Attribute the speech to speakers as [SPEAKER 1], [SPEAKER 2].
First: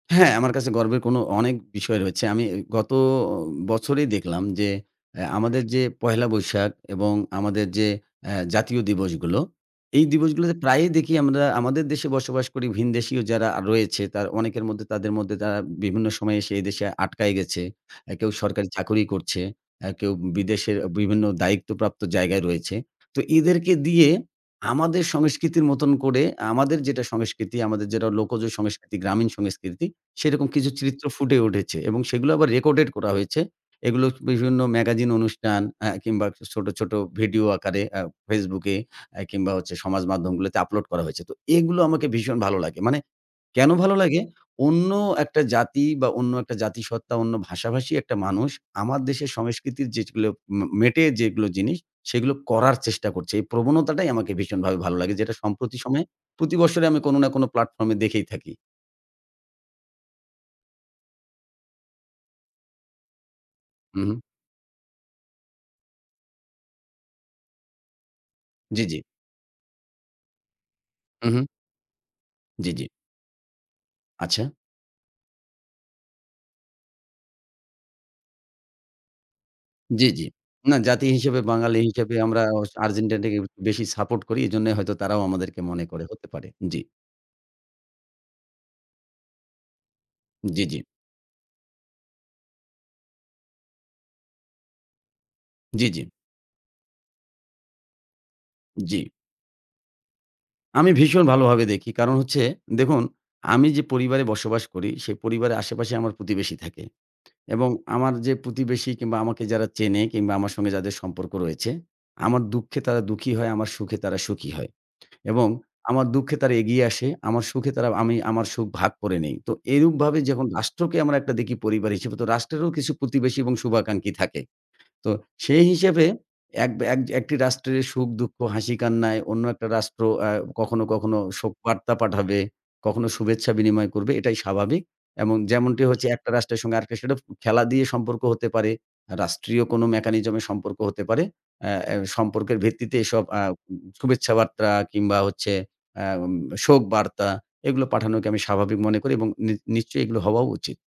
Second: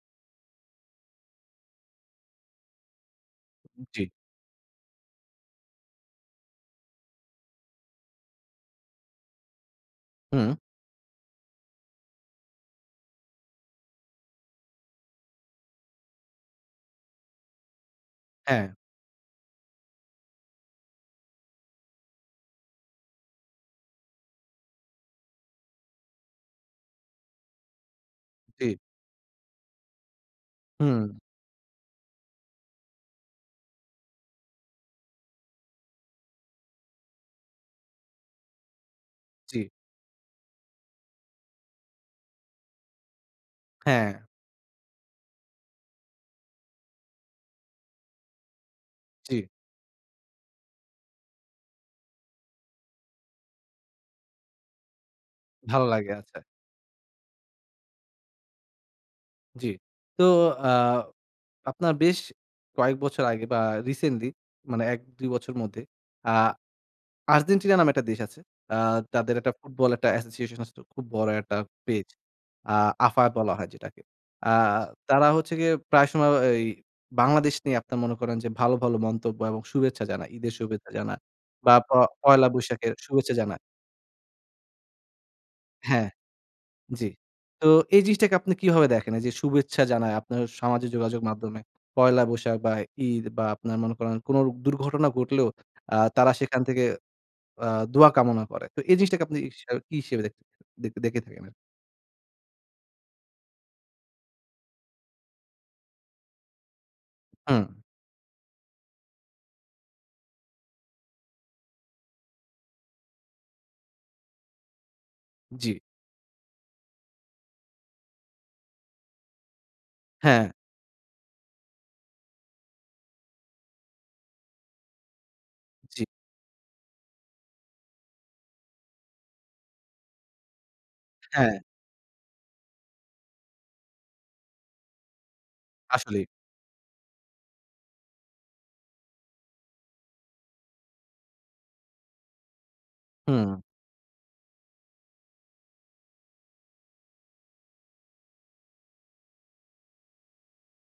[SPEAKER 1] হ্যাঁ, আমার কাছে গর্বের কোনো অনেক বিষয় রয়েছে। আমি গত
[SPEAKER 2] উ জ্বী।
[SPEAKER 1] বছরেই দেখলাম যে এ আমাদের যে পহেলা বৈশাখ এবং আমাদের যে এ জাতীয় দিবসগুলো। এই
[SPEAKER 2] হুম।
[SPEAKER 1] দিবসগুলোতে প্রায়ই দেখি আমরা আমাদের দেশে বসবাস করি ভিন দেশীয় যারা রয়েছে। তারা অনেকের মধ্যে তাদের মধ্যে তারা বিভিন্ন সময়ে এসে এদেশে আটকায় গেছে। এ কেউ সরকারি
[SPEAKER 2] হ্যাঁ।
[SPEAKER 1] চাকুরি করছে, এ কেউ বিদেশের বিভিন্ন দায়িত্ব প্রাপ্ত জায়গায় রয়েছে। তো এদেরকে দিয়ে আমাদের সংস্কৃতির মতন করে আমাদের যেটা সংস্কৃতি, আমাদের যেটা লোকজ
[SPEAKER 2] জ্বী।
[SPEAKER 1] সংস্কৃতি, গ্রামীণ সংস্কৃতি। সেরকম কিছু চিত্র
[SPEAKER 2] হুম।
[SPEAKER 1] ফুটে উঠেছে এবং সেগুলা আবার রেকর্ডেড করা হয়েছে। এগুলো বিভিন্ন ম্যাগাজিন অনুষ্ঠান আ কিংবা ছোট, ছোট ভিডিও আকারে আ Facebook এ আ কিংবা
[SPEAKER 2] জ্বী।
[SPEAKER 1] হচ্ছে সমাজ মাধ্যমগুলোতে আপলোড করা হয়েছে। তো এগুলো আমাকে ভীষণ ভালো লাগে। মানে কেনো ভালো
[SPEAKER 2] হ্যাঁ।
[SPEAKER 1] লাগে? অন্য একটা জাতি বা অন্য একটা জাতিসত্ত্বা অন্য ভাষাভাষী একটা মানুষ, আমার দেশের
[SPEAKER 2] জ্বী।
[SPEAKER 1] সংস্কৃতির যেগুলো মে মেটে, যেগুলো জিনিস। সেগুলো করার চেষ্টা করছে। এই প্রবণতাটাই আমাকে ভীষণভাবে ভালো লাগে। যেটা সম্প্রতি সময়ে
[SPEAKER 2] ভাল্লাগে আচ্ছা।
[SPEAKER 1] প্রতি বৎসরই আমি কোনো না কোনো প্লাটফর্মে দেখেই থাকি।
[SPEAKER 2] জ্বী। তো অ্যা আপনার বেশ কয়েক বছর আগে বা
[SPEAKER 1] উ হুম।
[SPEAKER 2] রিসেন্টলি মানে ১ ২ বছরের মধ্যেই আ আর্জেন্টিনা নামে একটা দেশ আছে। আ
[SPEAKER 1] জ্বী, জ্বী।
[SPEAKER 2] তাদের একটা ফুটবল একটা অ্যাসোসিয়েশন আছে, খুব
[SPEAKER 1] উ
[SPEAKER 2] বড়
[SPEAKER 1] হুম।
[SPEAKER 2] একটা পেজ।
[SPEAKER 1] জ্বী,
[SPEAKER 2] আ
[SPEAKER 1] জ্বী।
[SPEAKER 2] AFA বলা হয় যেটাকে। আ
[SPEAKER 1] আচ্ছা।
[SPEAKER 2] তারা হচ্ছে গিয়ে প্রায় সময় এই বাংলাদেশ নিয়ে আপনারা মনে করেন যে ভালো, ভালো মন্তব্য এবং শুভেচ্ছা
[SPEAKER 1] জ্বী, জ্বী।
[SPEAKER 2] জানায়। ঈদের
[SPEAKER 1] না
[SPEAKER 2] শুভেচ্ছা
[SPEAKER 1] জাতি
[SPEAKER 2] জানা
[SPEAKER 1] হিসেবে
[SPEAKER 2] বা
[SPEAKER 1] বাঙালি
[SPEAKER 2] প
[SPEAKER 1] হিসেবে আমরা
[SPEAKER 2] পয়লা
[SPEAKER 1] অস
[SPEAKER 2] বৈশাখের শুভেচ্ছা
[SPEAKER 1] আর্জেন্টাইনটাকে
[SPEAKER 2] জানায়।
[SPEAKER 1] বেশি সাপোর্ট করি। এজন্য হয়তো তারাও আমাদেরকে মনে করে
[SPEAKER 2] হ্যাঁ,
[SPEAKER 1] হতে পারে। জ্বী।
[SPEAKER 2] জ্বী। তো এই জিনিসটাকে আপনি কিভাবে দেখেন? এইযে শুভেচ্ছা জানায়, আপনার
[SPEAKER 1] জ্বী, জ্বী।
[SPEAKER 2] সামাজিক যোগাযোগ মাধ্যমে। পয়লা বৈশাখ বা ঈদ বা আপনার মনে করেন কোনো দুর্ঘটনা ঘটলেও
[SPEAKER 1] জ্বী,
[SPEAKER 2] আ
[SPEAKER 1] জ্বী।
[SPEAKER 2] তারা সেখান থেকে আ দোয়া কামনা করে। তো এই
[SPEAKER 1] জ্বী।
[SPEAKER 2] জিনিসটাকে আপনি হিসাবে কি হিসেবে
[SPEAKER 1] আমি
[SPEAKER 2] দেখে দেখে
[SPEAKER 1] ভীষণ
[SPEAKER 2] থাকেন আর?
[SPEAKER 1] ভালোভাবে দেখি। কারণ হচ্ছে দেখুন আমি যে পরিবারে বসবাস করি, সেই পরিবারের আশেপাশে আমার প্রতিবেশী থাকে
[SPEAKER 2] হুম।
[SPEAKER 1] এবং আমার যে প্রতিবেশী কিংবা আমাকে যারা চেনে কিংবা আমার সঙ্গে যাদের সম্পর্ক রয়েছে। আমার দুঃখে তারা দুঃখী হয়, আমার সুখে তারা সুখী হয় এবং
[SPEAKER 2] জ্বী।
[SPEAKER 1] আমার দুঃখে তারা এগিয়ে আসে। আমার সুখে তারা আমি আমার সুখ ভাগ করে নেই। তো এরূপভাবে যখন
[SPEAKER 2] হ্যাঁ।
[SPEAKER 1] রাষ্ট্রকে আমরা একটা দেখি পরিবার হিসেবে। রাষ্ট্রেরও কিছু প্রতিবেশী এবং শুভাকাঙ্ক্ষী থাকে। তো সেই
[SPEAKER 2] জ্বী।
[SPEAKER 1] হিসেবে এক বা এক যে একটি রাষ্ট্রের সুখ-দুঃখ, হাসি-কান্নায় অন্য একটা রাষ্ট্র অ্যা কখনো, কখনো
[SPEAKER 2] হ্যাঁ।
[SPEAKER 1] শোকবার্তা পাঠাবে, কখনো শুভেচ্ছা বিনিময় করবে। এটাই স্বাভাবিক এবং যেমনটি হচ্ছে
[SPEAKER 2] আসলেই।
[SPEAKER 1] একটা রাষ্ট্রের সঙ্গে আরেকটা সেডফ খেলা দিয়ে সম্পর্ক হতে পারে। রাষ্ট্রীয় কোনো মেকানিজমে সম্পর্ক হতে পারে। এ এ সম্পর্কের ভিত্তিতে এসব অ্যা উ
[SPEAKER 2] হুম।
[SPEAKER 1] শুভেচ্ছা বার্তা কিংবা হচ্ছে অ্যা এম শোক বার্তা এগুলো পাঠানোকে আমি স্বাভাবিক মনে করি এবং নি নিশ্চয়ই এগুলো হওয়াও উচিত।